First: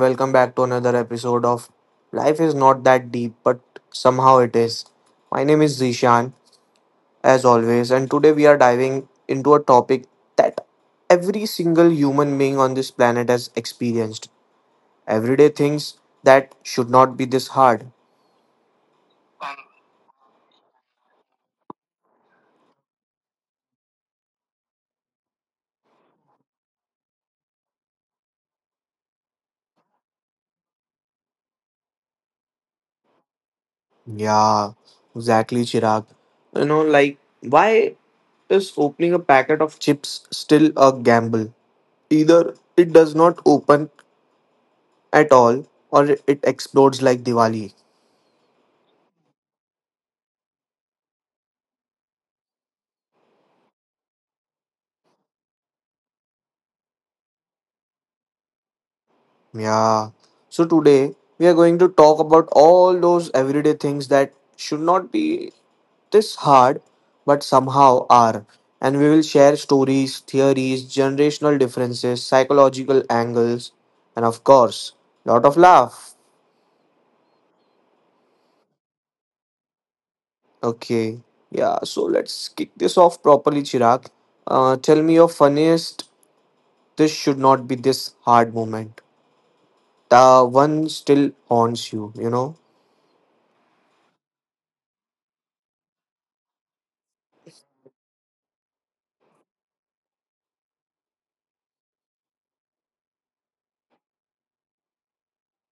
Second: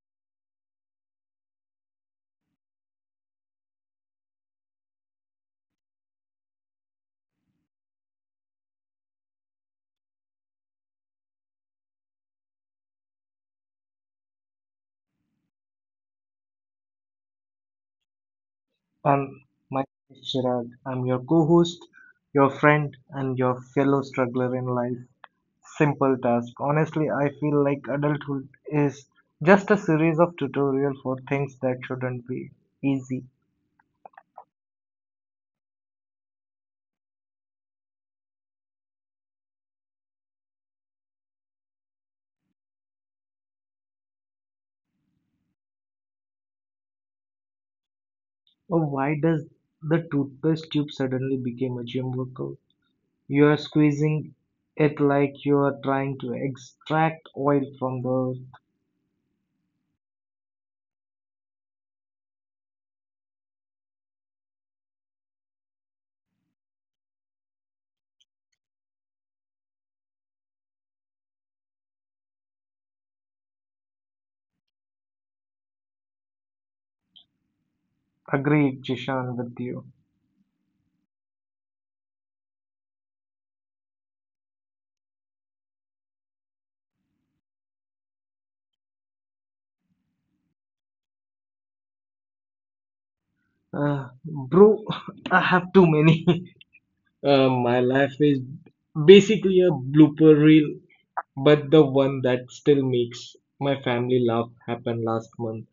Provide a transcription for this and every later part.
Welcome back to another episode of Life is Not That Deep, but somehow it is. My name is Zishan, as always, and today we are diving into a topic that every single human being on this planet has experienced. Everyday things that should not be this hard. Um, my name is Chirag. I'm your co-host, your friend, and your fellow struggler in life. Simple task. Honestly, I feel like adulthood is just a series of tutorials for things that shouldn't be easy. Yeah, exactly, Chirag. You know, like, why is opening a packet of chips still a gamble? Either it does not open at all or it explodes like Diwali. Oh, why does the toothpaste tube suddenly become a gym workout? You are squeezing it like you are trying to extract oil from the earth. Yeah. So today we are going to talk about all those everyday things that should not be this hard but somehow are. And we will share stories, theories, generational differences, psychological angles, and of course, lot of laugh. Agreed, Jishan, with you. Okay. Yeah, so let's kick this off properly, Chirag. Tell me your funniest this should not be this hard moment. The one still haunts you, you know? Bro, I have too many. My life is basically a blooper reel, but the one that still makes my family laugh happened last month.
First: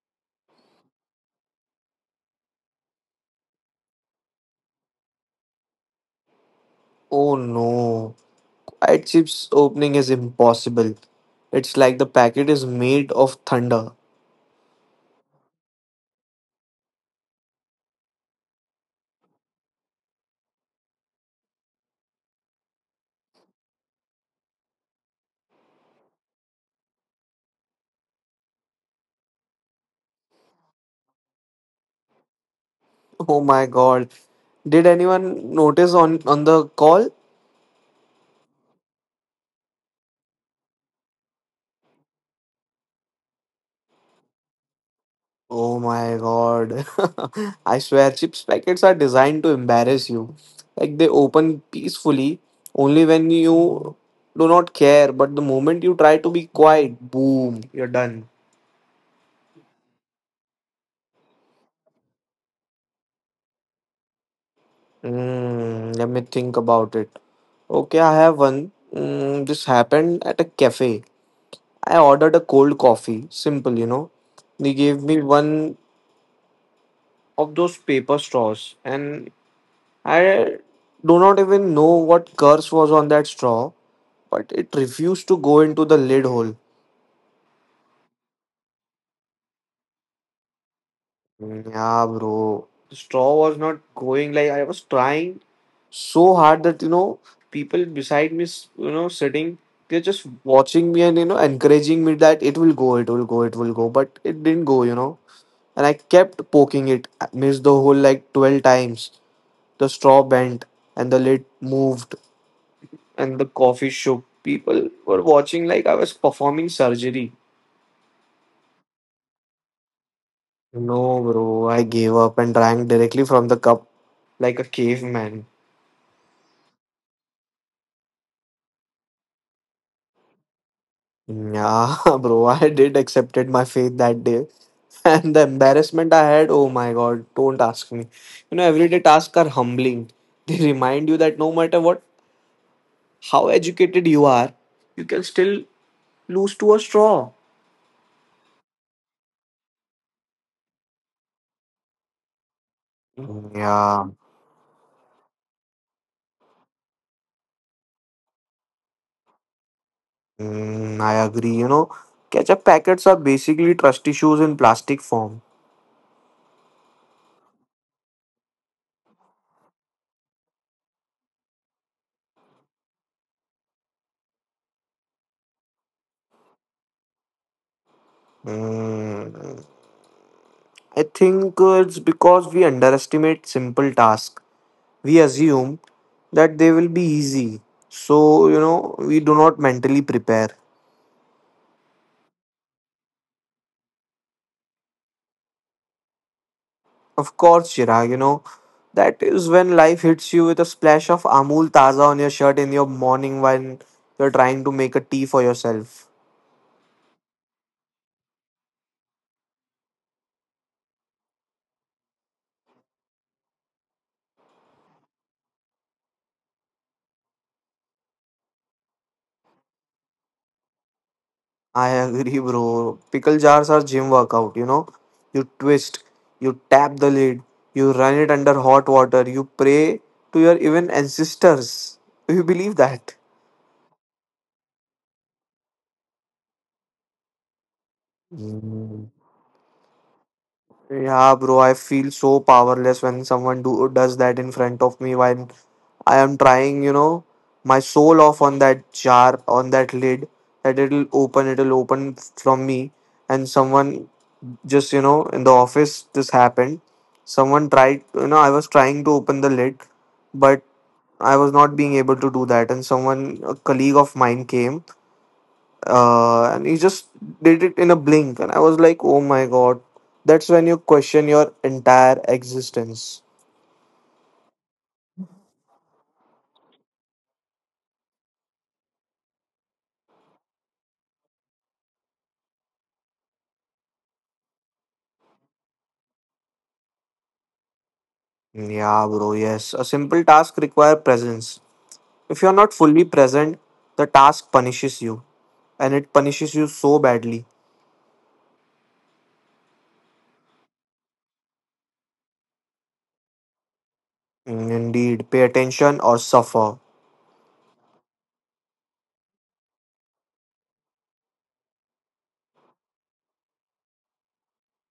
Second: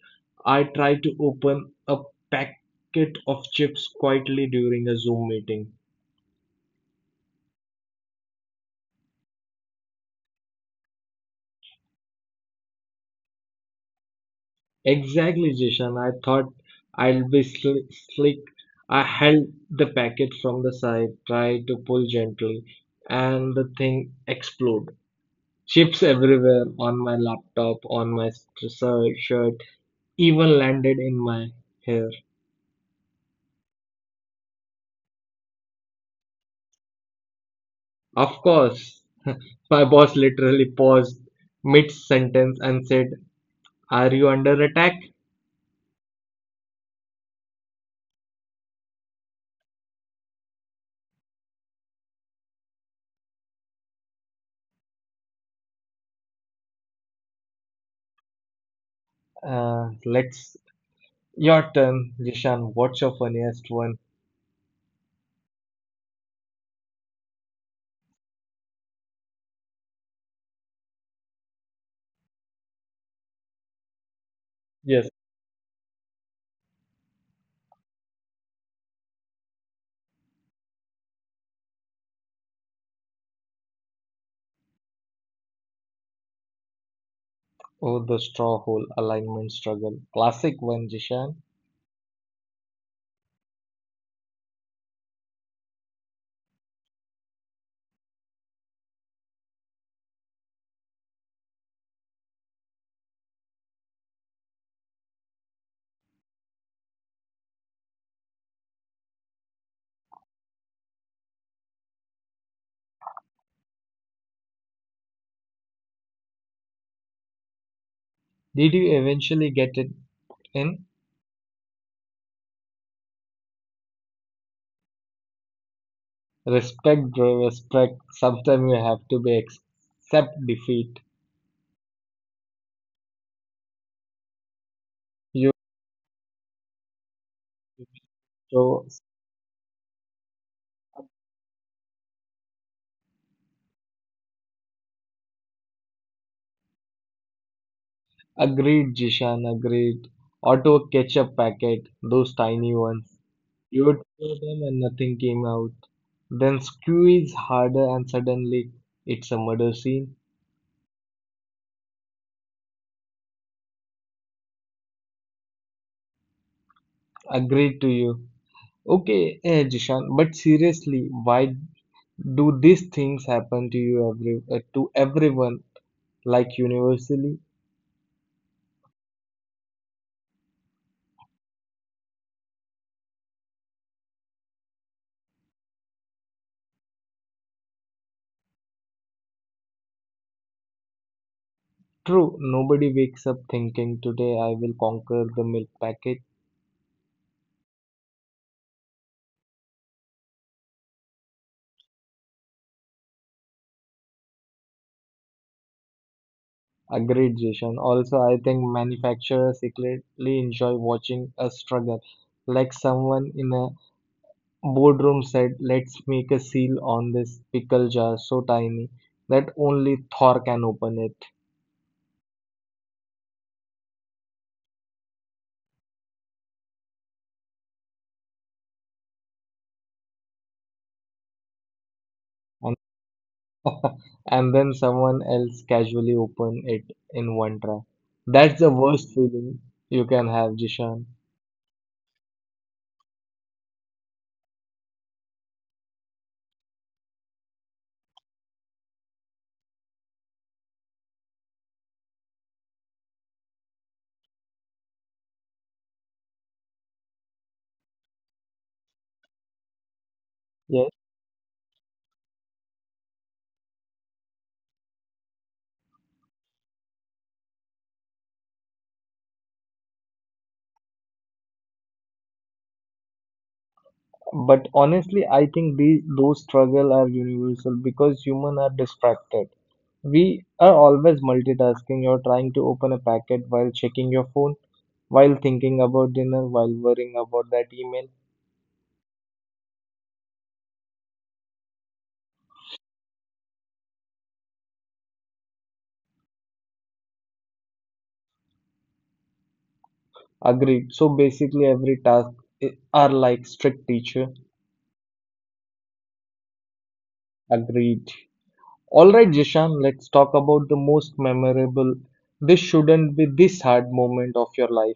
I tried to open a packet of chips quietly during a Zoom meeting. Oh no. Quiet chips opening is impossible. It's like the packet is made of thunder. Exactly, Jishan. I thought I'll be slick. I held the packet from the side, tried to pull gently, and the thing exploded. Chips everywhere on my laptop, on my shirt, even landed in my hair. Oh my god. Did anyone notice on the call? Of course. My boss literally paused mid sentence and said, "Are you under attack?" Oh my god. I swear chips packets are designed to embarrass you. Like they open peacefully only when you do not care, but the moment you try to be quiet, boom, you're done. Let's. Your turn, Jishan. What's your funniest one? Let me think about it. Okay, I have one. This happened at a cafe. I ordered a cold coffee, simple, you know. They gave Yes. me one of those paper straws, and I do not even know what curse was on that straw, but it refused to go into the lid hole. Oh, the straw hole alignment struggle. Classic one, Jishan. Yeah, bro. The straw was not going like I was trying so hard that you know people beside me, you know, sitting, they're just watching me and you know encouraging me that it will go, it will go, it will go, but it didn't go, you know. And I kept poking it, I missed the hole like 12 times. The straw bent and the lid moved and the coffee shook. People were watching like I was performing surgery. Did you eventually get it in? No, bro, I gave up and drank directly from the cup like a caveman. Respect, bro, respect. Sometimes you have to be accept defeat. Yeah, bro, I did accepted my fate that day. And the You embarrassment I had, oh my god, don't ask me. You know, show. everyday tasks are humbling. They remind you that no matter what, how educated you are, you can still lose to a straw. Agreed, Jishan, agreed. Auto ketchup packet, those tiny ones. You would Yeah, throw them and nothing came out. Then squeeze harder and suddenly it's a murder scene. I agree. You know, ketchup packets are basically trust issues in plastic form. Agreed to you. Okay, Jishan, but seriously, why do these things happen to you every to everyone like universally? Mm, I think it's because we underestimate simple tasks. We assume that they will be easy. So, you know, we do not mentally prepare. True, nobody wakes up thinking today I will conquer the milk packet. Of course, Chirag, you know, that is when life hits you with a splash of Amul Taza on your shirt in your morning when you're trying to make a tea for yourself. Agreed, Jason. Also, I think manufacturers secretly enjoy watching us struggle. Like someone in a boardroom said, let's make a seal on this pickle jar so tiny that only Thor can open it. I agree, bro. Pickle jars are gym workout, you know. You twist, you tap the lid, you run it under hot water, you pray to your even ancestors. Do you And, believe that? and then someone else casually open it in one try. That's the worst feeling you can have, Jishan. Yeah, bro, I feel so powerless when someone do does that in front of me when I am trying, you know, my soul off on that jar, on that lid, that it'll open from me. And someone just, you know, in the office, this happened. Someone tried, you know, I was trying to open the lid, but I was not being able to do that. And someone, a colleague of mine came and he just did it in a blink, and I was like, oh my god, that's when you question your entire existence. But honestly, I think those struggles are universal because humans are distracted. We are always multitasking. You're trying to open a packet while checking your phone, while thinking about dinner, while worrying about that email. Yeah bro, yes, a simple task require presence. If you're not fully present, the task punishes you, and it punishes you so badly. Agreed. So basically, every task are like strict teacher. Indeed, pay attention or suffer. Agreed. All right, Jishan, let's talk about the most memorable. This shouldn't be this hard moment of your life.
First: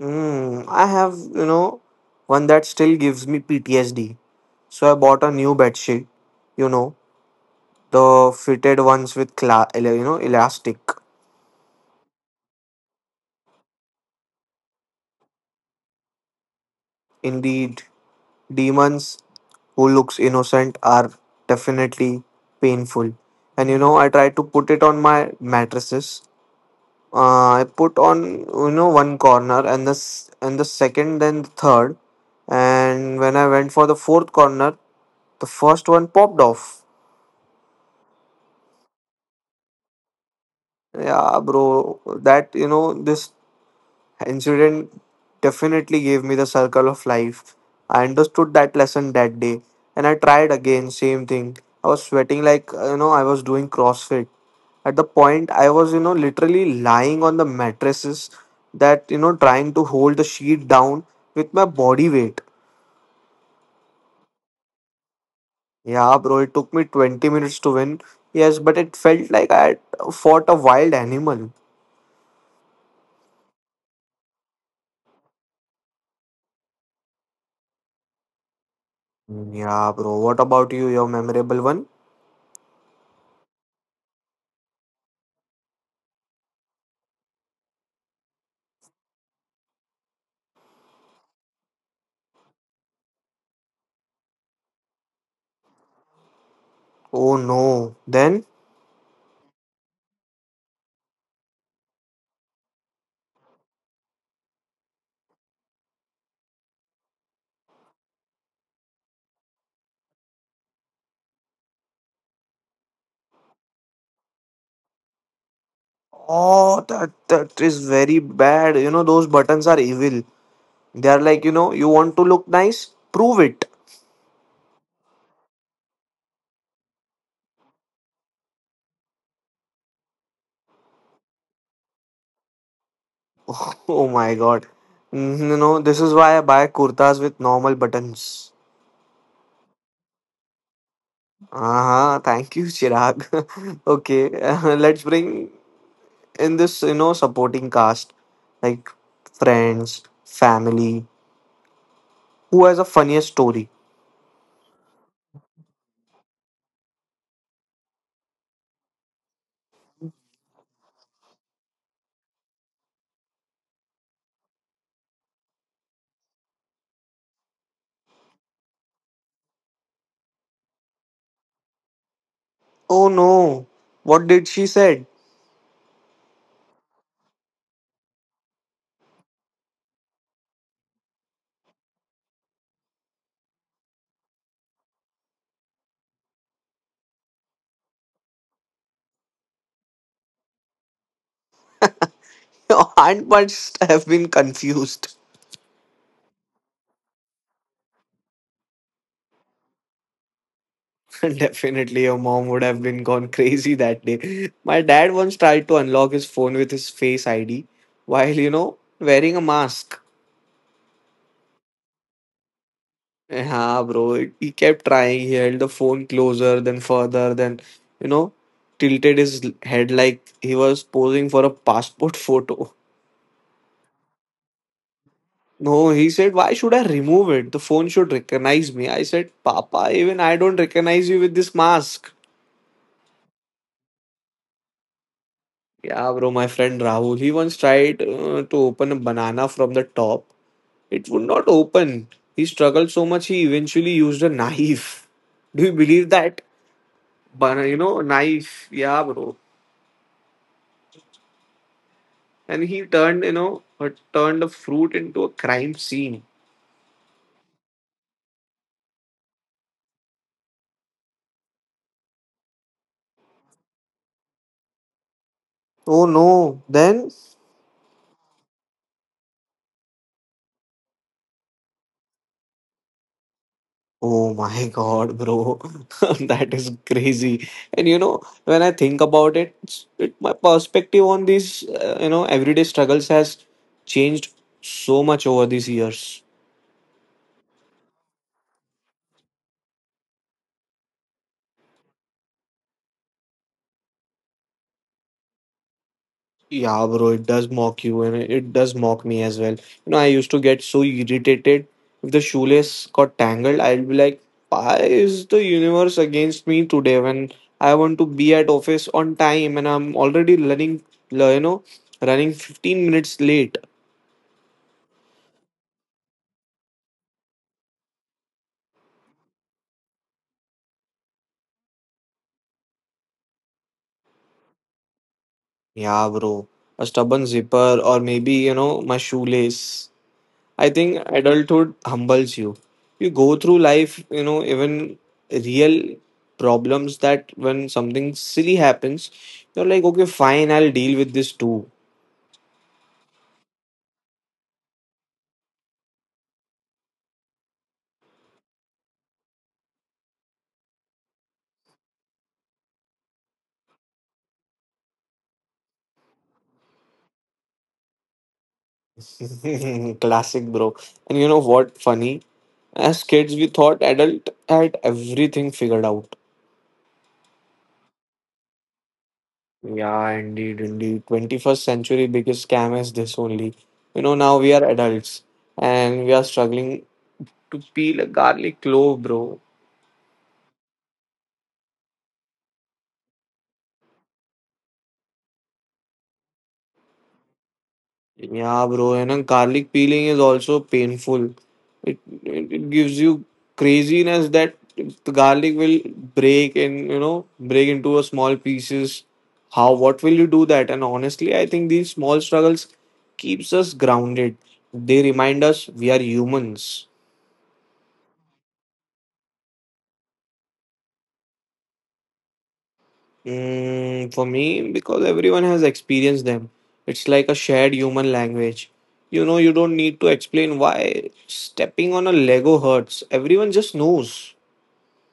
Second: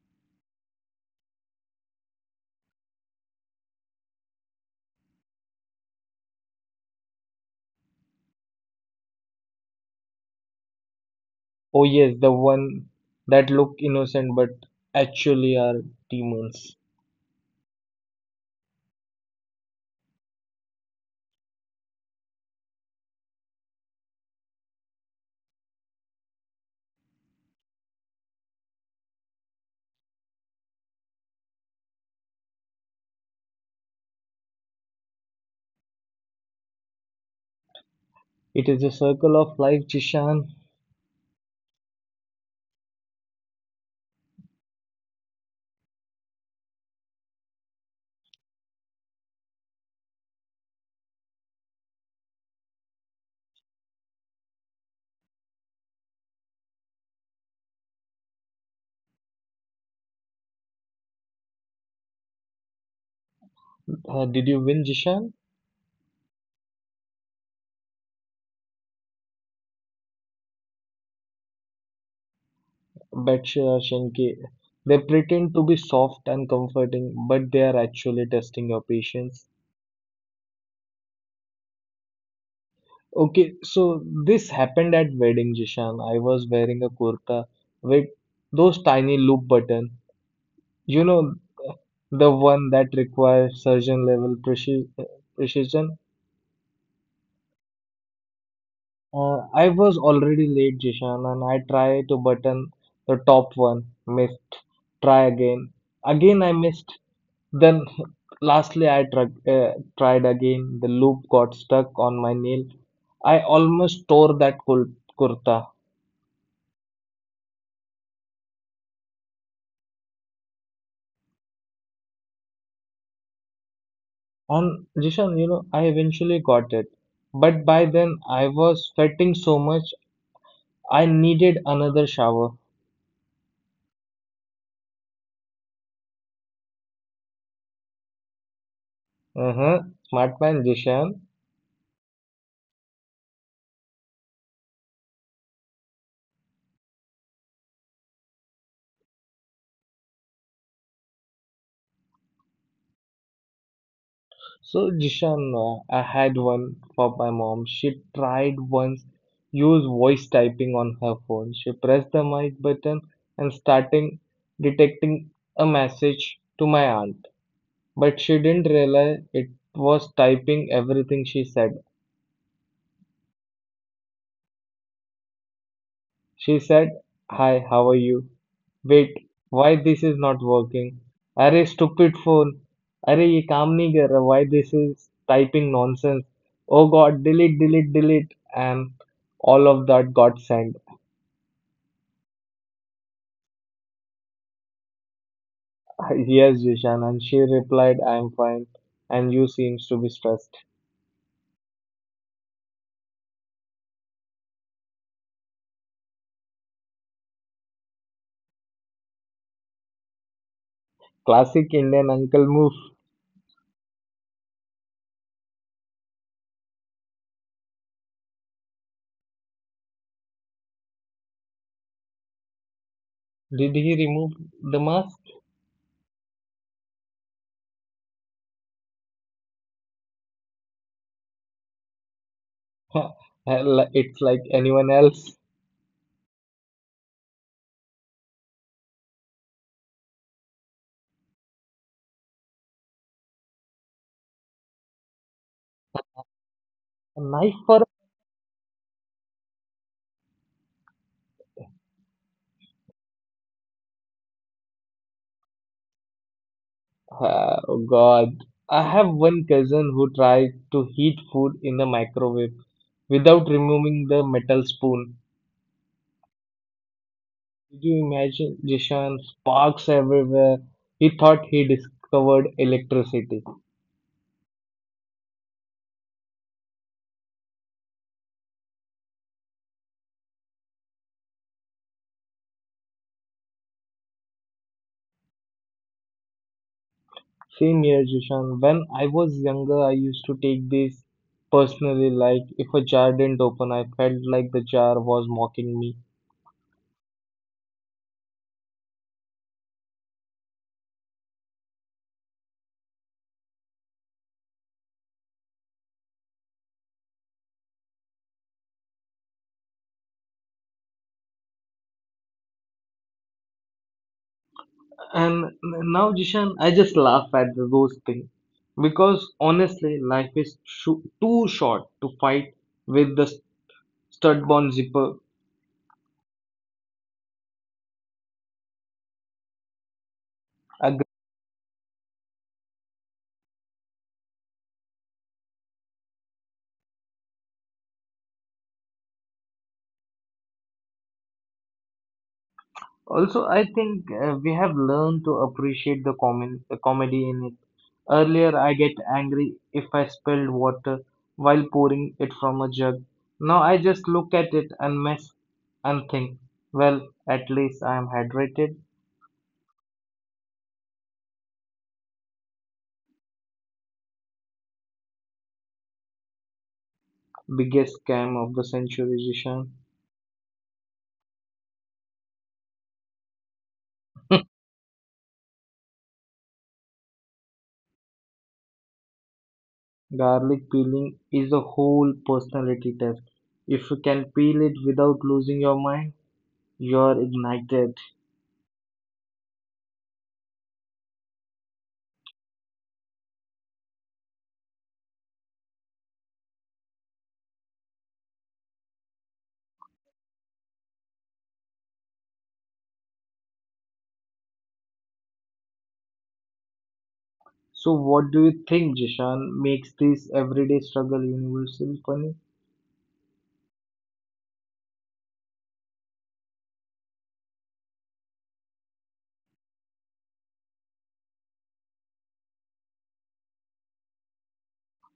I have, you know, one that still gives me PTSD. So I bought a new bedsheet. You know, the fitted ones with you know, elastic. Oh yes, the one that look innocent but actually are demons. Indeed, demons who looks innocent are definitely painful. And you know, I tried to put it on my mattresses. I put on, you know, one corner and this and the second, then the third, and when I went for the fourth corner, the first one popped off. It is a circle of life, Jishan. Yeah bro, that, you know, this incident definitely gave me the circle of life. I understood that lesson that day and I tried again, same thing. I was sweating like, you know, I was doing CrossFit. At the point, I was, you know, literally lying on the mattresses, that, you know, trying to hold the sheet down with my body weight. Did you win, Jishan? Yeah, bro, it took me 20 minutes to win. Yes, but it felt like I had fought a wild animal. Berkshire Shenke. They pretend to be soft and comforting, but they are actually testing your patience. Yeah, bro, what about you? Your memorable one? Okay, so this happened at wedding, Jishan. I was wearing a kurta with those tiny loop button. You know, the one that requires surgeon level precision. Oh no. Then? I was already late, Jishan, and I tried to button the top one, missed. Try again. Again, I missed. Then, lastly, tried again. The loop got stuck on my nail. I almost tore that kurta. Oh, that is very bad. You know, those buttons are evil. They are like, you know, you want to look nice? Prove it. And Jishan, you know, I eventually got it. But by then, I was sweating so much, I needed another shower. Oh my god. Mhm, You know, this is why I buy kurtas with normal buttons. Uh-huh. Smart man, Jishan. Uh-huh, thank you, Chirag. Okay, let's bring in this, you know, supporting cast like friends, family. Who has a funniest story? So Jishan, I had one for my mom. She tried once use voice typing on her phone. She pressed the mic button and starting detecting a message to my aunt. But she didn't realize it was typing everything she said. Oh no, what did she said? She said, "Hi, how are you? Wait, why this is not working? अरे stupid phone! अरे ये काम नहीं कर रहा. Why this is typing nonsense? Oh God, delete, delete, delete!" And all of that got sent. Your aunt must have been confused. Yes, Jishan, and she replied, "I am fine, and you seems to be stressed." Definitely, your mom would have been gone crazy that day. My dad once tried to unlock his phone with his face ID while, you know, wearing a mask. Classic Indian uncle move. Yeah, bro. He kept trying. He held the phone closer, then further, then, you know, tilted his head like he was posing for a passport photo. Did he remove the mask? No, he said, why should I remove it? The phone should recognize me. I said, Papa, even I don't recognize you with this mask. Hell, it's like anyone else. Yeah, bro, my friend Rahul, he once tried to open a banana from the top. It would not open. He struggled so much he eventually used a knife. Do you believe that? A knife Banana, you for. know, knife. Yeah, bro. And he turned, you know, turned a fruit into a crime scene. Oh God, I have one cousin who tried to heat food in the microwave without removing the metal spoon. Oh no. Then? Did you imagine, Jishan? Sparks everywhere. He thought he discovered electricity. Oh my god, bro. That is crazy. And you know, when I think about it, it my perspective on these, you know, everyday struggles has changed so much over these years. Same here, Jishan. When I was younger, I used to take this personally. Like, if a jar didn't open, I felt like the jar was mocking me. Yeah, bro, it does mock you and it does mock me as well. You know, I used to get so irritated if the shoelace got tangled. I'd be like, why is the universe against me today when I want to be at office on time and I'm already running, you know, running 15 minutes late? And now, Jishan, I just laugh at those things because honestly, life is too short to fight with the stud-born zipper. Yeah, bro. A stubborn zipper, or maybe, you know, my shoelace. I Ag-. think adulthood humbles you. You go through life, you know, even real problems that when something silly happens, you're like, okay, fine, I'll deal with this too. Also, I think we have learned to appreciate common, the comedy in it. Earlier, I get angry if I spilled water while pouring it from a jug. Now I just look at it and mess and think, well, at least I am hydrated. Classic, bro. And you know what? Funny. As kids, we thought adult had everything figured out. Biggest scam of the century, Jishan. Yeah, indeed, indeed. 21st century biggest scam is this only. You know, now we are adults and we are struggling to peel a garlic clove, bro. Garlic peeling is a whole personality test. If you can peel it without losing your mind, you're ignited. Yeah, bro, and a garlic peeling is also painful. It, it gives you craziness that the garlic will break and you know break into a small pieces. How what will you do that? And honestly, I think these small struggles keeps us grounded. They remind us we are humans. So, what do you think, Jishan, makes this everyday struggle universally funny? Mm, for me, because everyone has experienced them. It's like a shared human language. You know, you don't need to explain why stepping on a Lego hurts. Everyone just knows.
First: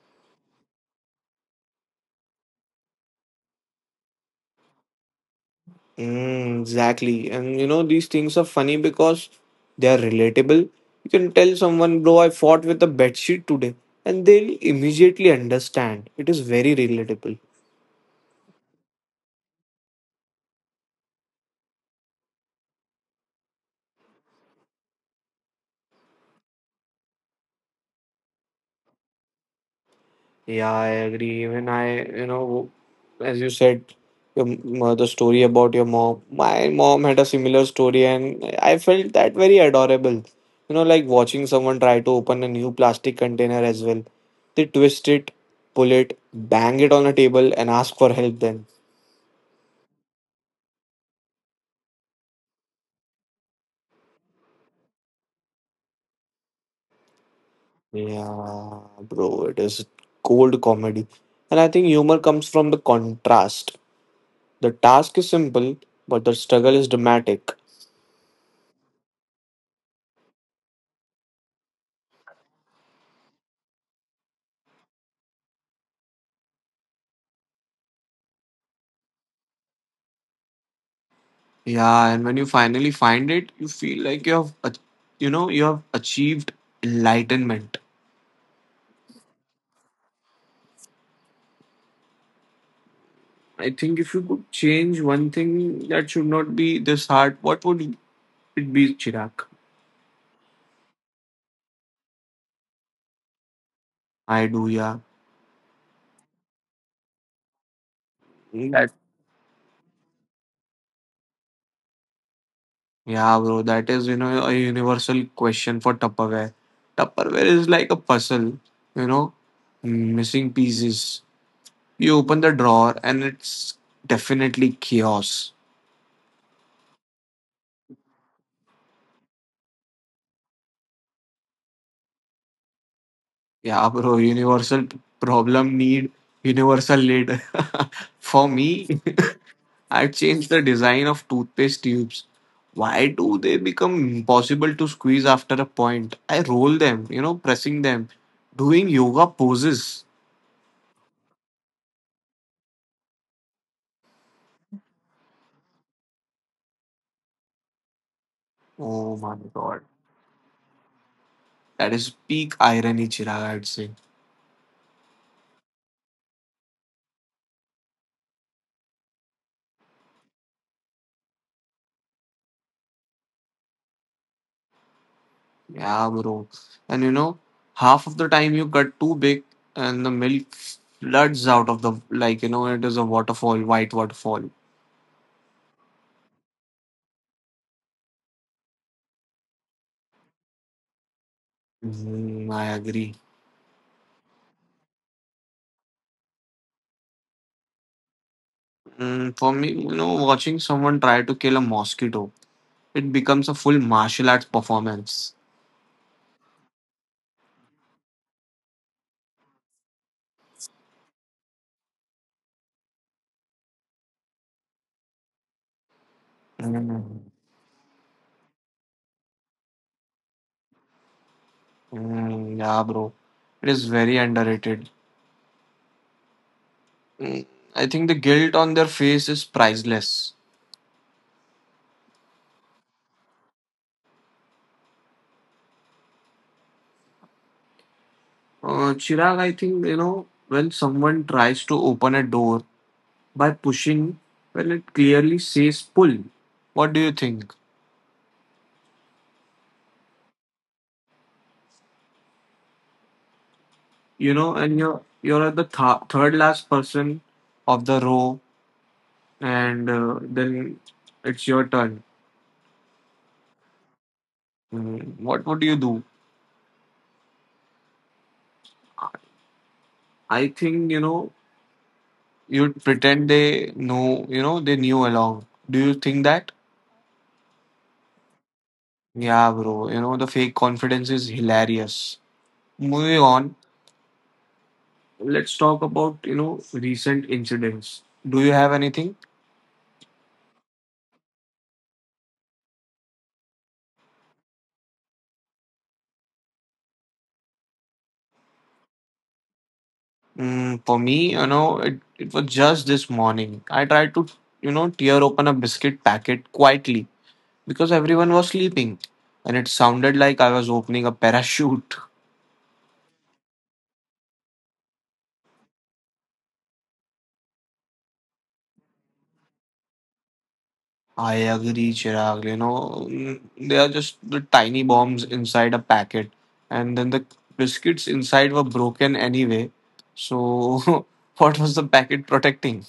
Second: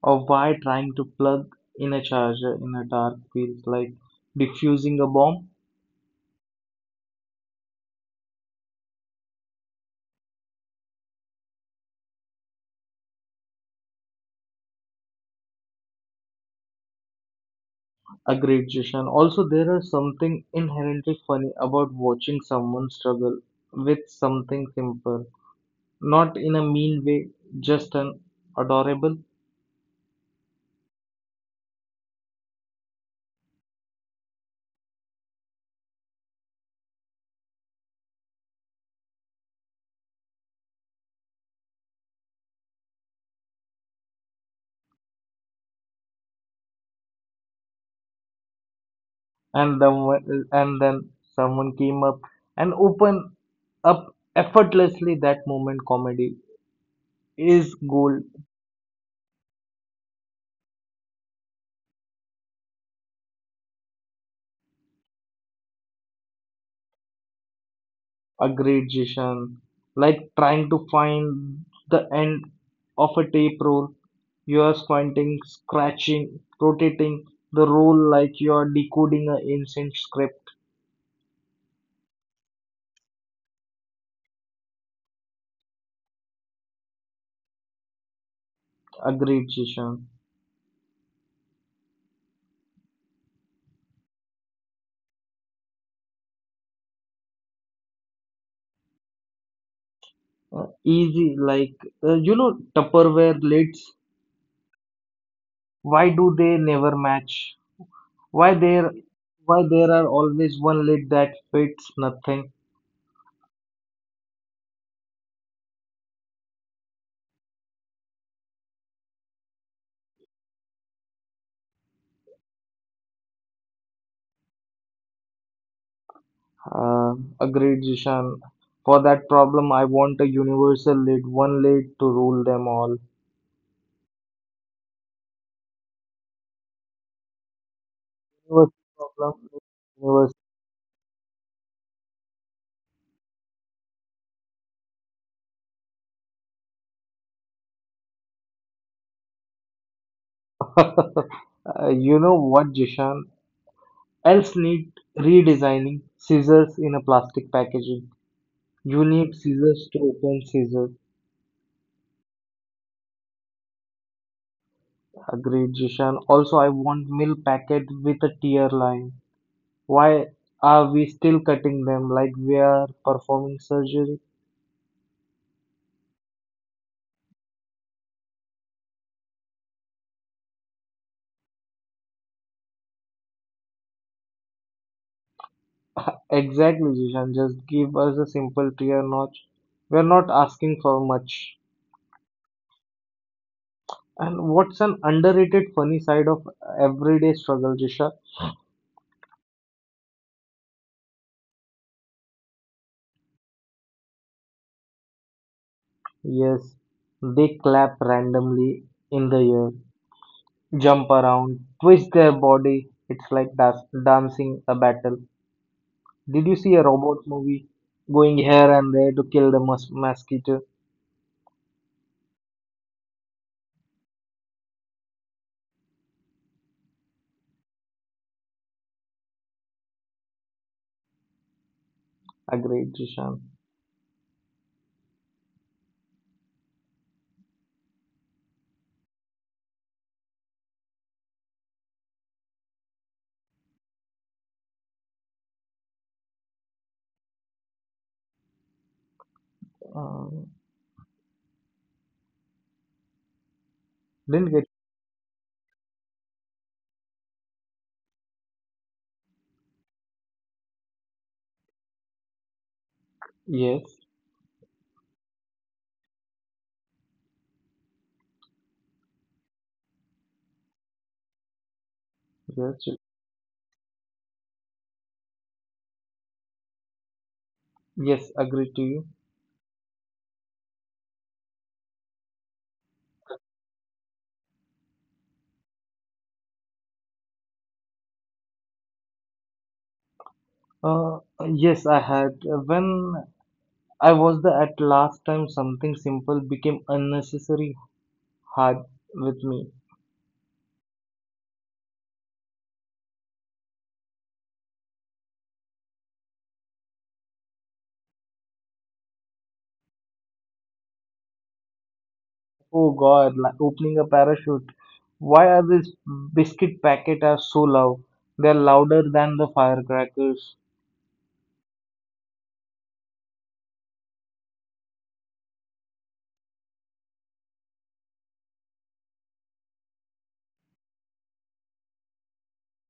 Or why trying to plug in a charger in a dark feels like defusing a bomb? Mm, exactly. And you know, these things are funny because they are relatable. You can tell someone, bro, I fought with a bed sheet today, and they'll immediately understand. It is very relatable. Agreed, Jishan. Also, there are something inherently funny about watching someone struggle with something simple, not in a mean way, just an adorable. Yeah, I agree. Even I, you know, as you said, the story about your mom, my mom had a similar story and I felt that very adorable. You know, like watching someone try to open a new plastic container as well, they twist it, pull it, bang it on a table and ask for help then. And then, and then someone came up and opened up effortlessly. That moment comedy is gold. Yeah bro, it is cold comedy, and I think humor comes from the contrast. The task is simple but the struggle is dramatic. Aggregation, like trying to find the end of a tape roll. You are squinting, scratching, rotating the roll like you are decoding an ancient script. Yeah, and when you finally find it, you feel like you have, you know, you have achieved enlightenment. Aggregation. I think if you could change one thing that should not be this hard, what would it be, Chirag? Uh, Easy like uh, you know tupperware lids, I do, yeah. why do they never match? Why there That, why there are always one lid that fits nothing? yeah, bro, that is, you know, a universal question for Tupperware. Tupperware is like a puzzle, you know, missing pieces. You open the drawer and it's definitely chaos. Uh, Agreed, Jishan. For that problem, I want a universal lid, one lid to rule them all. Yeah, bro, universal problem need universal lid. For me, Universal problem, I've changed the design of toothpaste tubes. Why do they become impossible to squeeze after a point? I roll them, you know, pressing them, doing yoga poses. universal. You know what, Jishan? Else need redesigning scissors in a plastic packaging. You Oh need my god. scissors to open scissors. That is peak irony, Chirag, I'd say. Agreed, Jishan. Also, I want milk packet with a tear line. Why are we still cutting them like we're performing surgery? Yeah, bro. And you know, half of the time you cut too big and the milk floods out of the, it is a waterfall, white waterfall. Exactly, Jishan. Just give us a simple clear notch. We're not asking for much. Mm, I agree. And what's an underrated funny side of everyday struggle, Jishan? Mm, for me, you know, watching someone try to kill a mosquito, it becomes a full martial arts performance. Yes, they clap randomly in the air, jump around, twist their body. It's like dancing a battle. Did you see a Mm, robot movie going here and there to kill the mosquito? mm, yeah, bro. It is very underrated. Mm, I think the guilt on their face is priceless. Agreed, Jishan. Chirag, I think when someone tries to open a door by pushing, well, it clearly says pull. What do you think? Um, Didn't get. And you're the third last person of the row and then it's your turn. Yes, Mm, what would you do? I think you'd yes, pretend they knew along. Do you think that? yes. Agree to you. Yeah, bro, the fake confidence is hilarious. Moving on, let's talk about, recent incidents. Do you have anything? Uh, yes, I had when I was there at last time. Something simple became unnecessary hard with me. For me, it was just this morning. I tried to, tear open a biscuit packet quietly because everyone was sleeping and it sounded like I was opening a parachute. Oh God, like opening a parachute. Why are these biscuit packet are so loud? They're louder than the firecrackers. I agree, Chirag. They are just the tiny bombs inside a packet, and then the biscuits inside were broken anyway. So, what was the packet protecting?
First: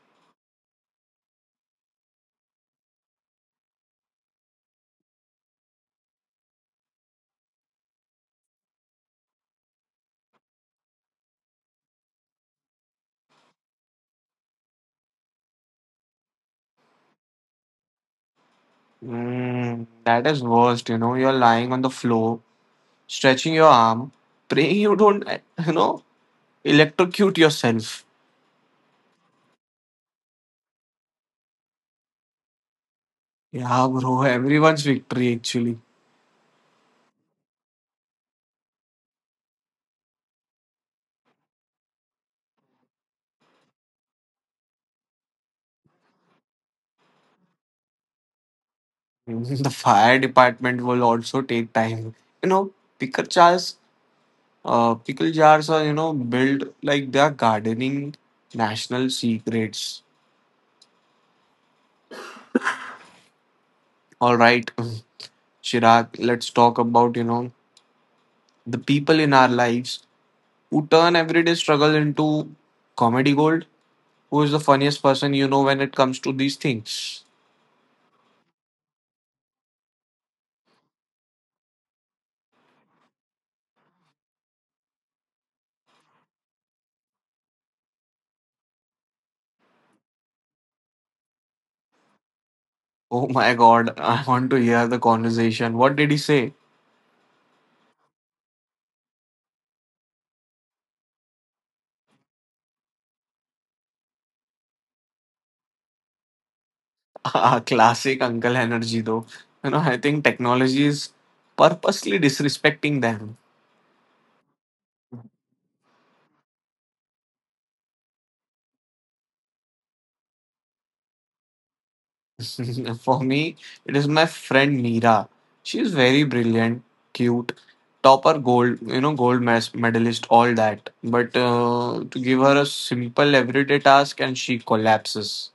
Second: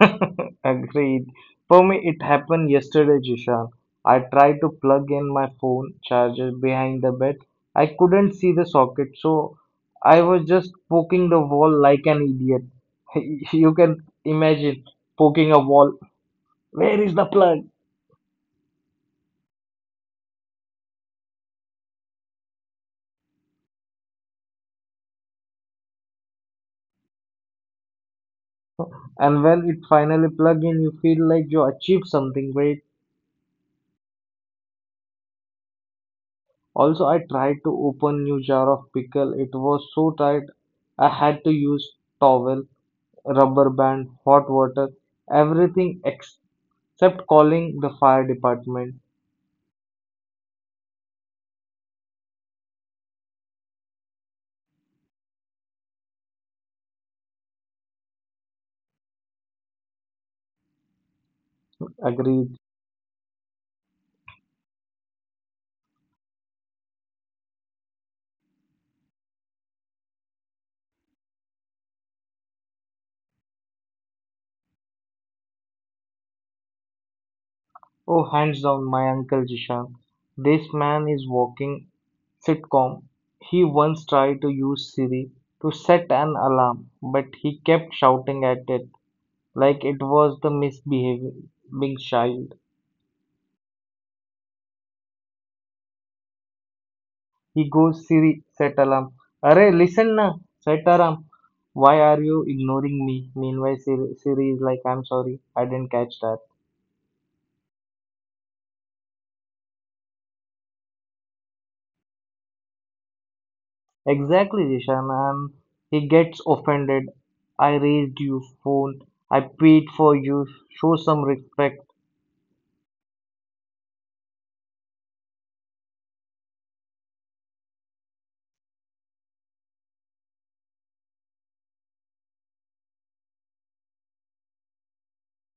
Agreed. For me, it happened yesterday, Jishan. I tried to plug in my phone charger behind the bed. I couldn't see the socket, so I was just poking the wall like an idiot. You can imagine poking a wall. Where is the plug? That is worst, you know. You're lying on the floor, stretching your arm, praying you don't, you know, electrocute yourself. And when it finally plugged in, you feel like you achieved something great. Yeah, bro, everyone's victory actually. Also, I tried to open new jar of pickle. It was so tight, I had to use towel, rubber band, hot water, everything except calling the fire department. The fire department will also take time. You know, picker Charles. Pickle jars are, built like they are gardening national secrets. Agreed. All right, Chirag, let's talk about, the people in our lives who turn everyday struggle into comedy gold. Who is the funniest person you know when it comes to these things? Oh, hands down, my uncle Jishan. This man is walking sitcom. He once tried to use Siri to set an alarm, but he kept shouting at it like it was the misbehaving child. Oh my God, I want to hear the conversation. What did he say? He goes, "Siri, Sataram. Arey, listen na, Sataram. Why are you ignoring me?" Meanwhile, Siri, Siri is like, "I'm sorry, I didn't catch that." Ah, classic uncle energy, though. I think technology is purposely disrespecting them. Exactly, Rishan. And he gets offended. "I raised your phone. I paid for you. Show some respect." For me, it is my friend Neera. She is very brilliant, cute, topper gold, gold medalist, all that. But to give her a simple everyday task and she collapses.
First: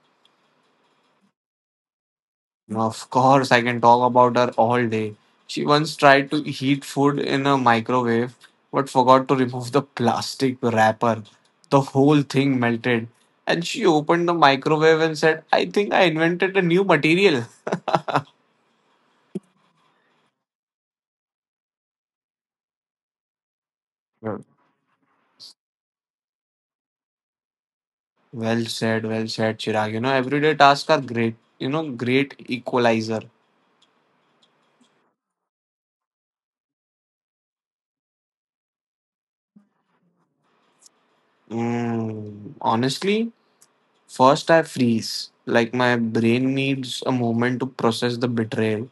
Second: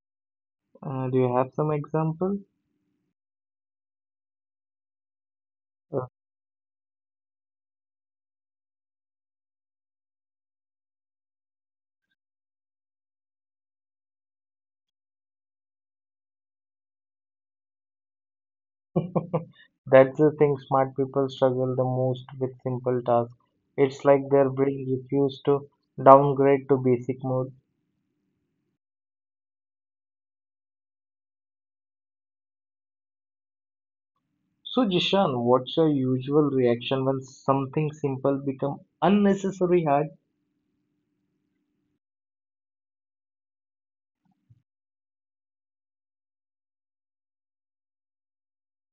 Do you have some example? Now, of course, I can talk about her all day. She once Uh, tried to heat food in a microwave but forgot to remove the plastic wrapper. The whole thing melted. And she opened the microwave and said, I think I invented a new material. that's the thing. Smart people struggle the most with simple tasks. It's like their brain refused to downgrade to basic mode. Well said, Chirag. Everyday tasks are great, great equalizer. So, Jishan, what's your usual reaction when something simple become unnecessary hard? Honestly, first I freeze. Like my brain needs a moment to process the betrayal.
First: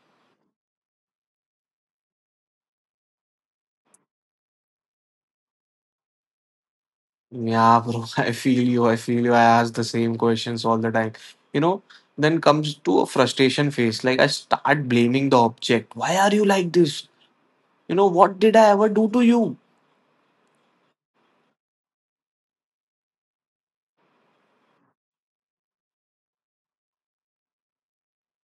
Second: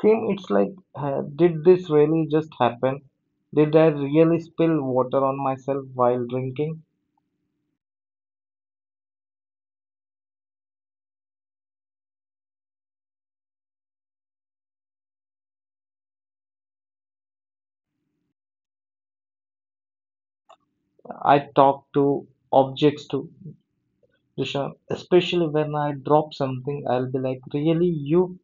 Same, it's like, did this really just happen? Did I really spill water on myself while drinking? Yeah, bro, I feel you. I ask the same questions all the time. You know, then comes to a frustration phase. Like I start blaming the object. Why are you like this? You know, what did I ever do to you? I talk to objects too, Jishan. Especially when I drop something, I'll be like, really, you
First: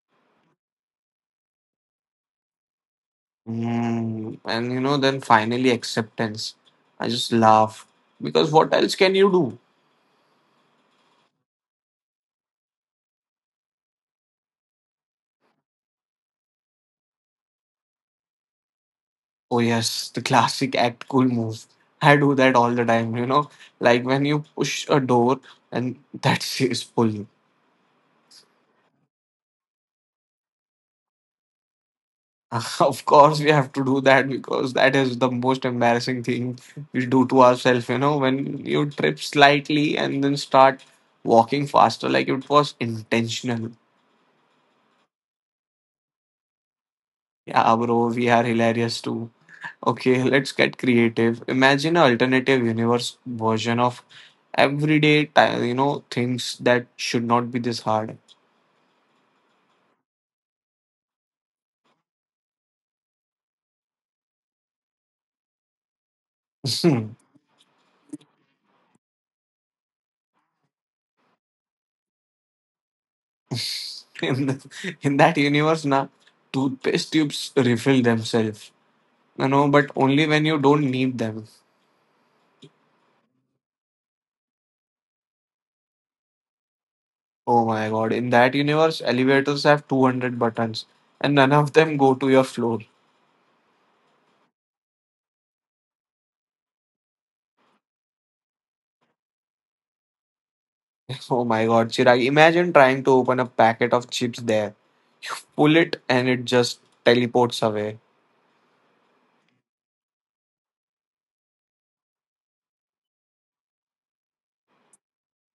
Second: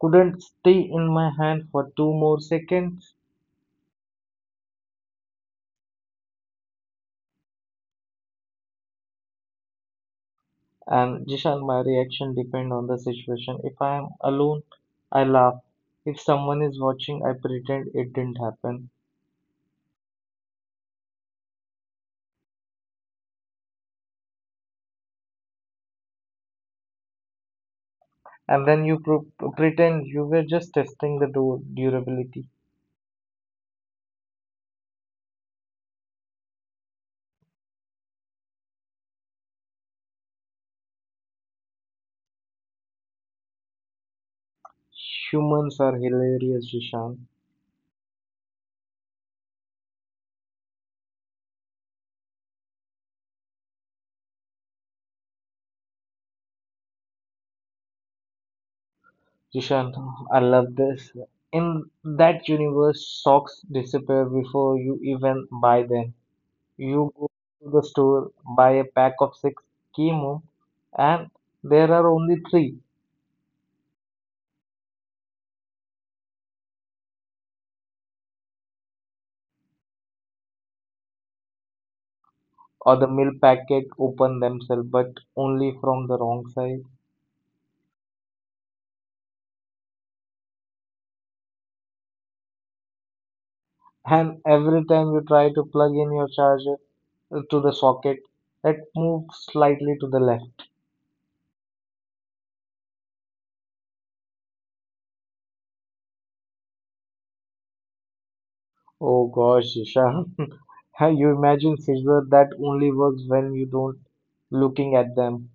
couldn't stay in my hand for two more seconds? And then finally acceptance. I just laugh because what else can you do? And Jishan, my reaction depend on the situation. If I am alone, I laugh. If someone is watching, I pretend it didn't happen. Oh, yes, the classic act cool move. I do that all the time, like when you push a door and that is full. And then you pretend you were just testing the durability. Of course, we have to do that because that is the most embarrassing thing we do to ourselves, you know, when you trip slightly and then start walking faster, like it was intentional. Humans are hilarious, Jishan. Yeah, bro, we are hilarious too. Okay, let's get creative. Imagine an alternative universe version of everyday, things that should not be this hard. Jishan, I love this. In that universe, socks disappear before you even buy them. You in, go to the store, buy a pack of six, came home, and there are only three. in that universe, na, toothpaste tubes refill themselves. You know, but only when you don't need them. Or the milk packet open themselves but only from the wrong side. Oh my god, in that universe, elevators have 200 buttons and none of them go to your floor. And every time you try to plug in your charger to the socket, it moves slightly to the left. Oh my god, Chirag, imagine trying to open a packet of chips there. Pull it and it just teleports away. Oh gosh, Isha. You imagine scissors that only works when you don't looking at them.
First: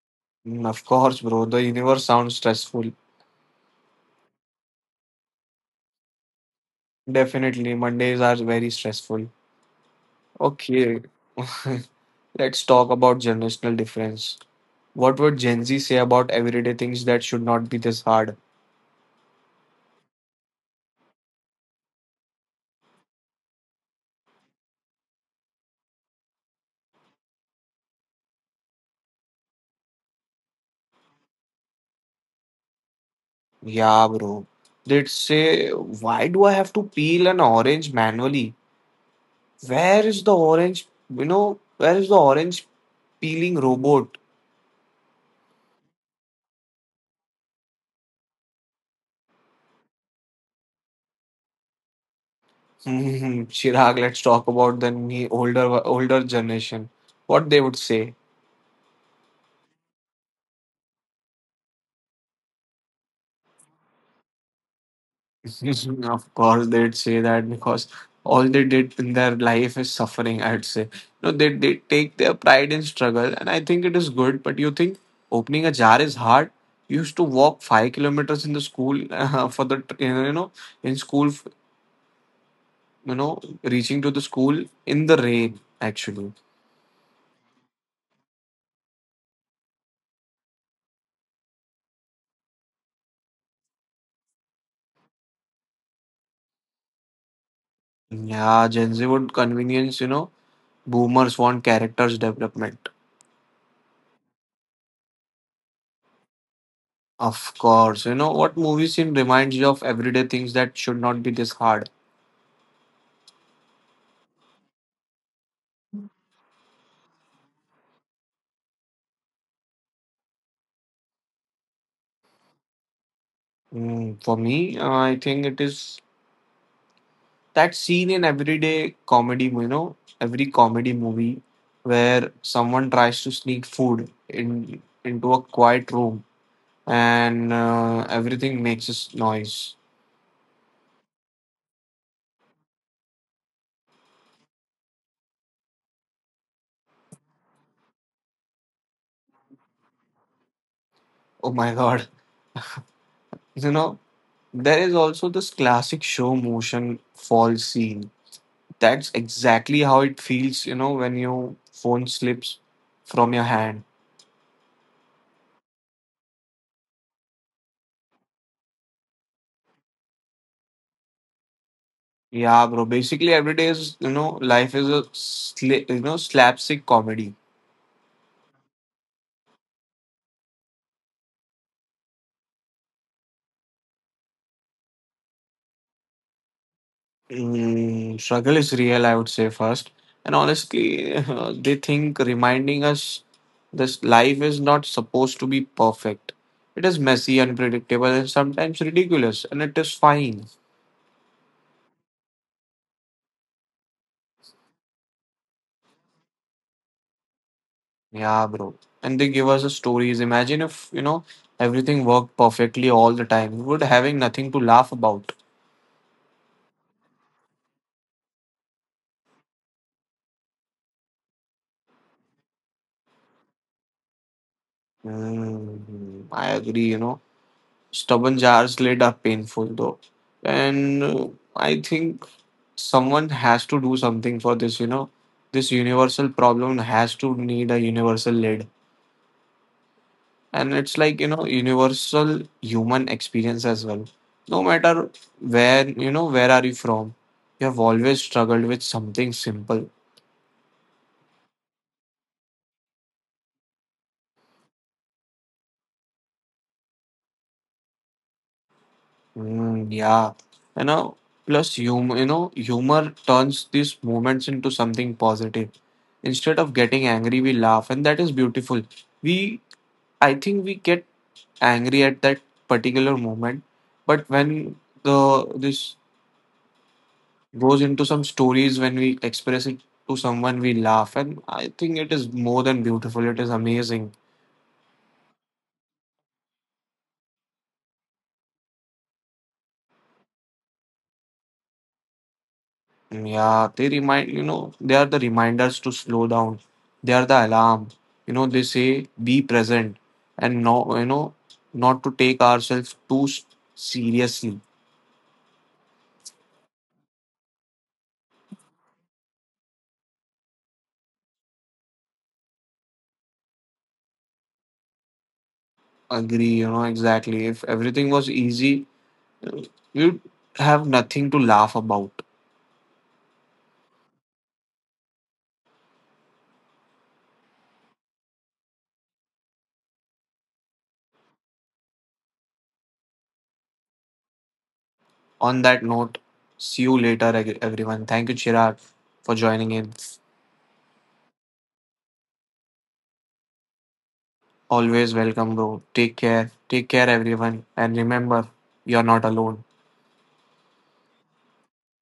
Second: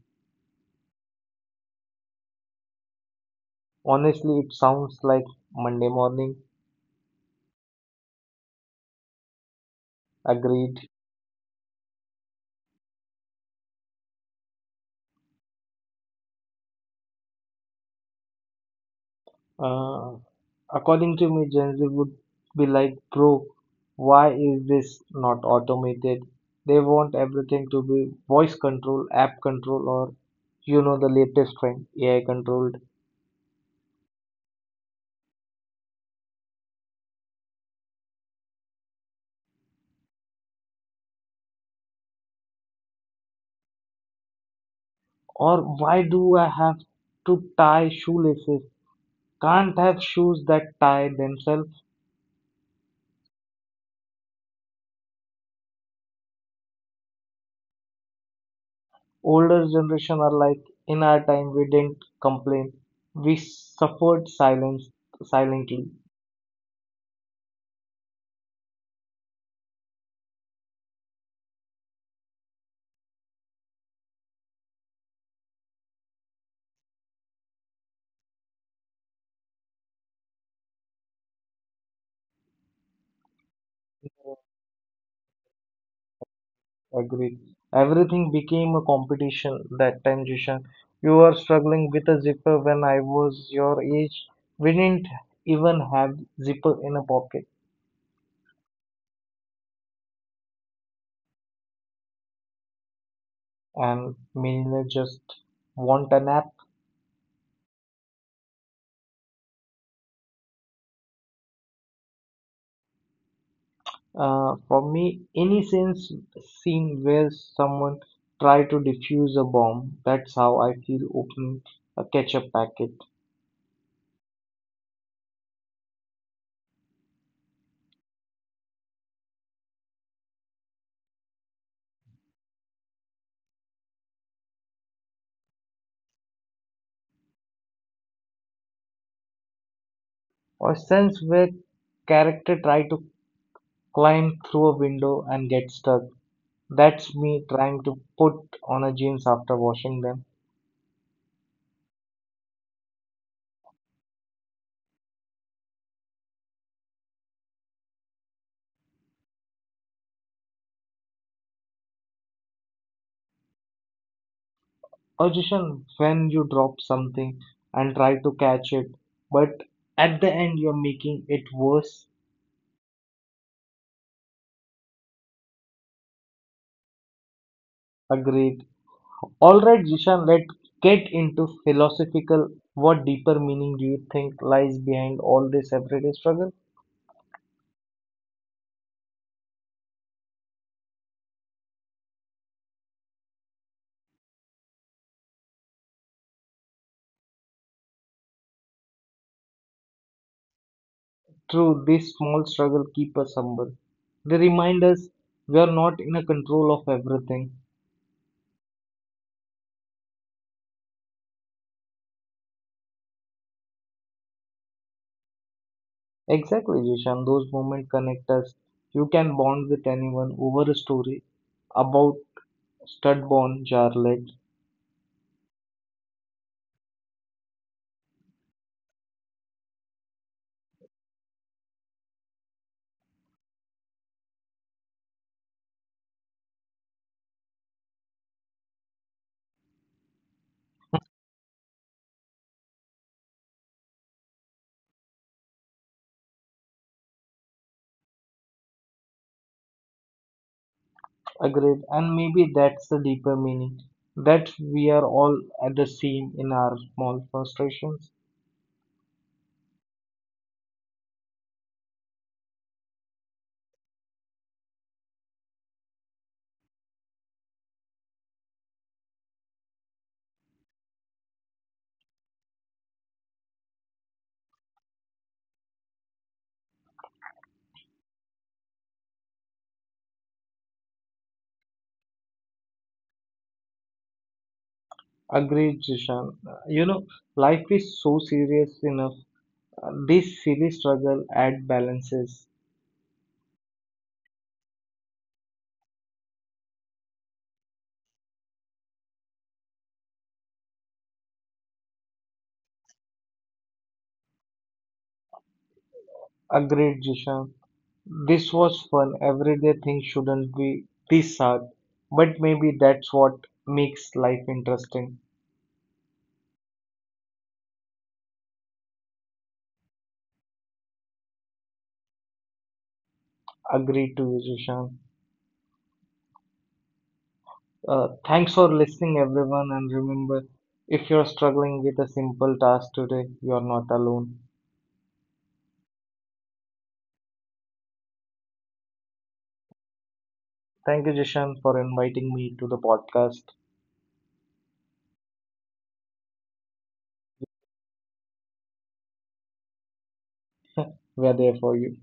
Of course, bro. The universe sounds stressful. Honestly it sounds like monday morning. Definitely, Mondays are very stressful. Agreed. Okay, let's talk about generational difference. What would Gen Z say about everyday things that should not be this hard? Uh, According to me, Gen Z would be like, bro, why is this not automated? They want everything to be voice control, app control, or you know, the latest trend, AI controlled. Yeah, bro. They'd say, why do I have to peel an orange manually? Where is the orange, where is the orange peeling robot? Or why do I have to tie shoelaces? Can't have shoes that tie themselves. Hmm. Chirag, let's talk about the older older generation. What they would say. Older generation are like, in our time, we didn't complain. We suffered silence silently. Of course, they'd say that because all they did in their life is suffering, I'd say. No, they take their pride in struggle, and I think it is good. But you think opening a jar is hard? You used to walk 5 kilometers in the school for the, tr- you know, in school, reaching to the school in the rain, actually. Agreed. Everything became a competition that time, Jishan. You were struggling with a zipper when I was your age. We didn't even have zipper in a pocket, Yeah, Gen Z would convenience, boomers want characters development. and millionaire just want a nap. Of course, you know what movie scene reminds you of everyday things that should not be this hard? For me, any sense scene where someone try to defuse a bomb, that's how I feel opening a ketchup packet. For me, I think it is that scene in everyday comedy, every comedy movie where someone tries to sneak food in into a quiet room and everything makes this noise. Or sense where character try to climb through a window and get stuck. That's me trying to put on a jeans after washing them. Oh my God. You know, there is also this classic show motion fall scene. That's exactly how it feels, you know, when your phone slips from your hand. Or just when you drop something and try to catch it, but at the end you're making it worse. Yeah, bro. Basically, every day is life is a slapstick comedy. Agreed. Alright, Jishan, let's get into philosophical. What deeper meaning do you think lies behind all this everyday struggle? Struggle is real, I would say first, and honestly, they think reminding us this life is not supposed to be perfect. It is messy, unpredictable, and sometimes ridiculous, and it is fine. True, these small struggle, keep us humble. They remind us we are not in a control of everything. Yeah, bro. And they give us the stories. Imagine if everything worked perfectly all the time. We would having nothing to laugh about. Exactly, Jishan. Those moments connect us. You can bond with anyone over a story about stud-born Charlotte. I agree, you know. Stubborn jars lid are painful though. And I think someone has to do something for this, you know. This universal problem has to need a universal lid. And it's like, universal human experience as well. No matter where are you from, you have always struggled with something simple. Agreed. And maybe that's the deeper meaning. That we are all at the same in our small frustrations. Mm, yeah, you know, Plus humor, humor turns these moments into something positive. Instead of getting angry, we laugh, and that is beautiful. We, I think, we get angry at that particular moment, but when the this goes into some stories, when we express it to someone, we laugh, and I think it is more than beautiful. It is amazing. Agreed, Jishan. You know, life is so serious enough. This silly struggle at balances. Yeah, they remind, they are the reminders to slow down. They are the alarm. You know, they say be present and no, not to take ourselves too seriously. Agreed, Jishan. This was fun, everyday things shouldn't be this hard. But maybe that's what makes life interesting. Agree, you know, exactly. If everything was easy, you'd have nothing to laugh about. Agree to you, Sushant. Thanks for listening, everyone, and remember, if you're struggling with a simple task today, you're not alone. On that note, see you later, everyone. Thank you, Chirag, for joining in. Thank you, Jishan, for inviting me to the podcast. Always welcome, bro. Take care. Take care, everyone. And remember, you're not alone. We're there for you.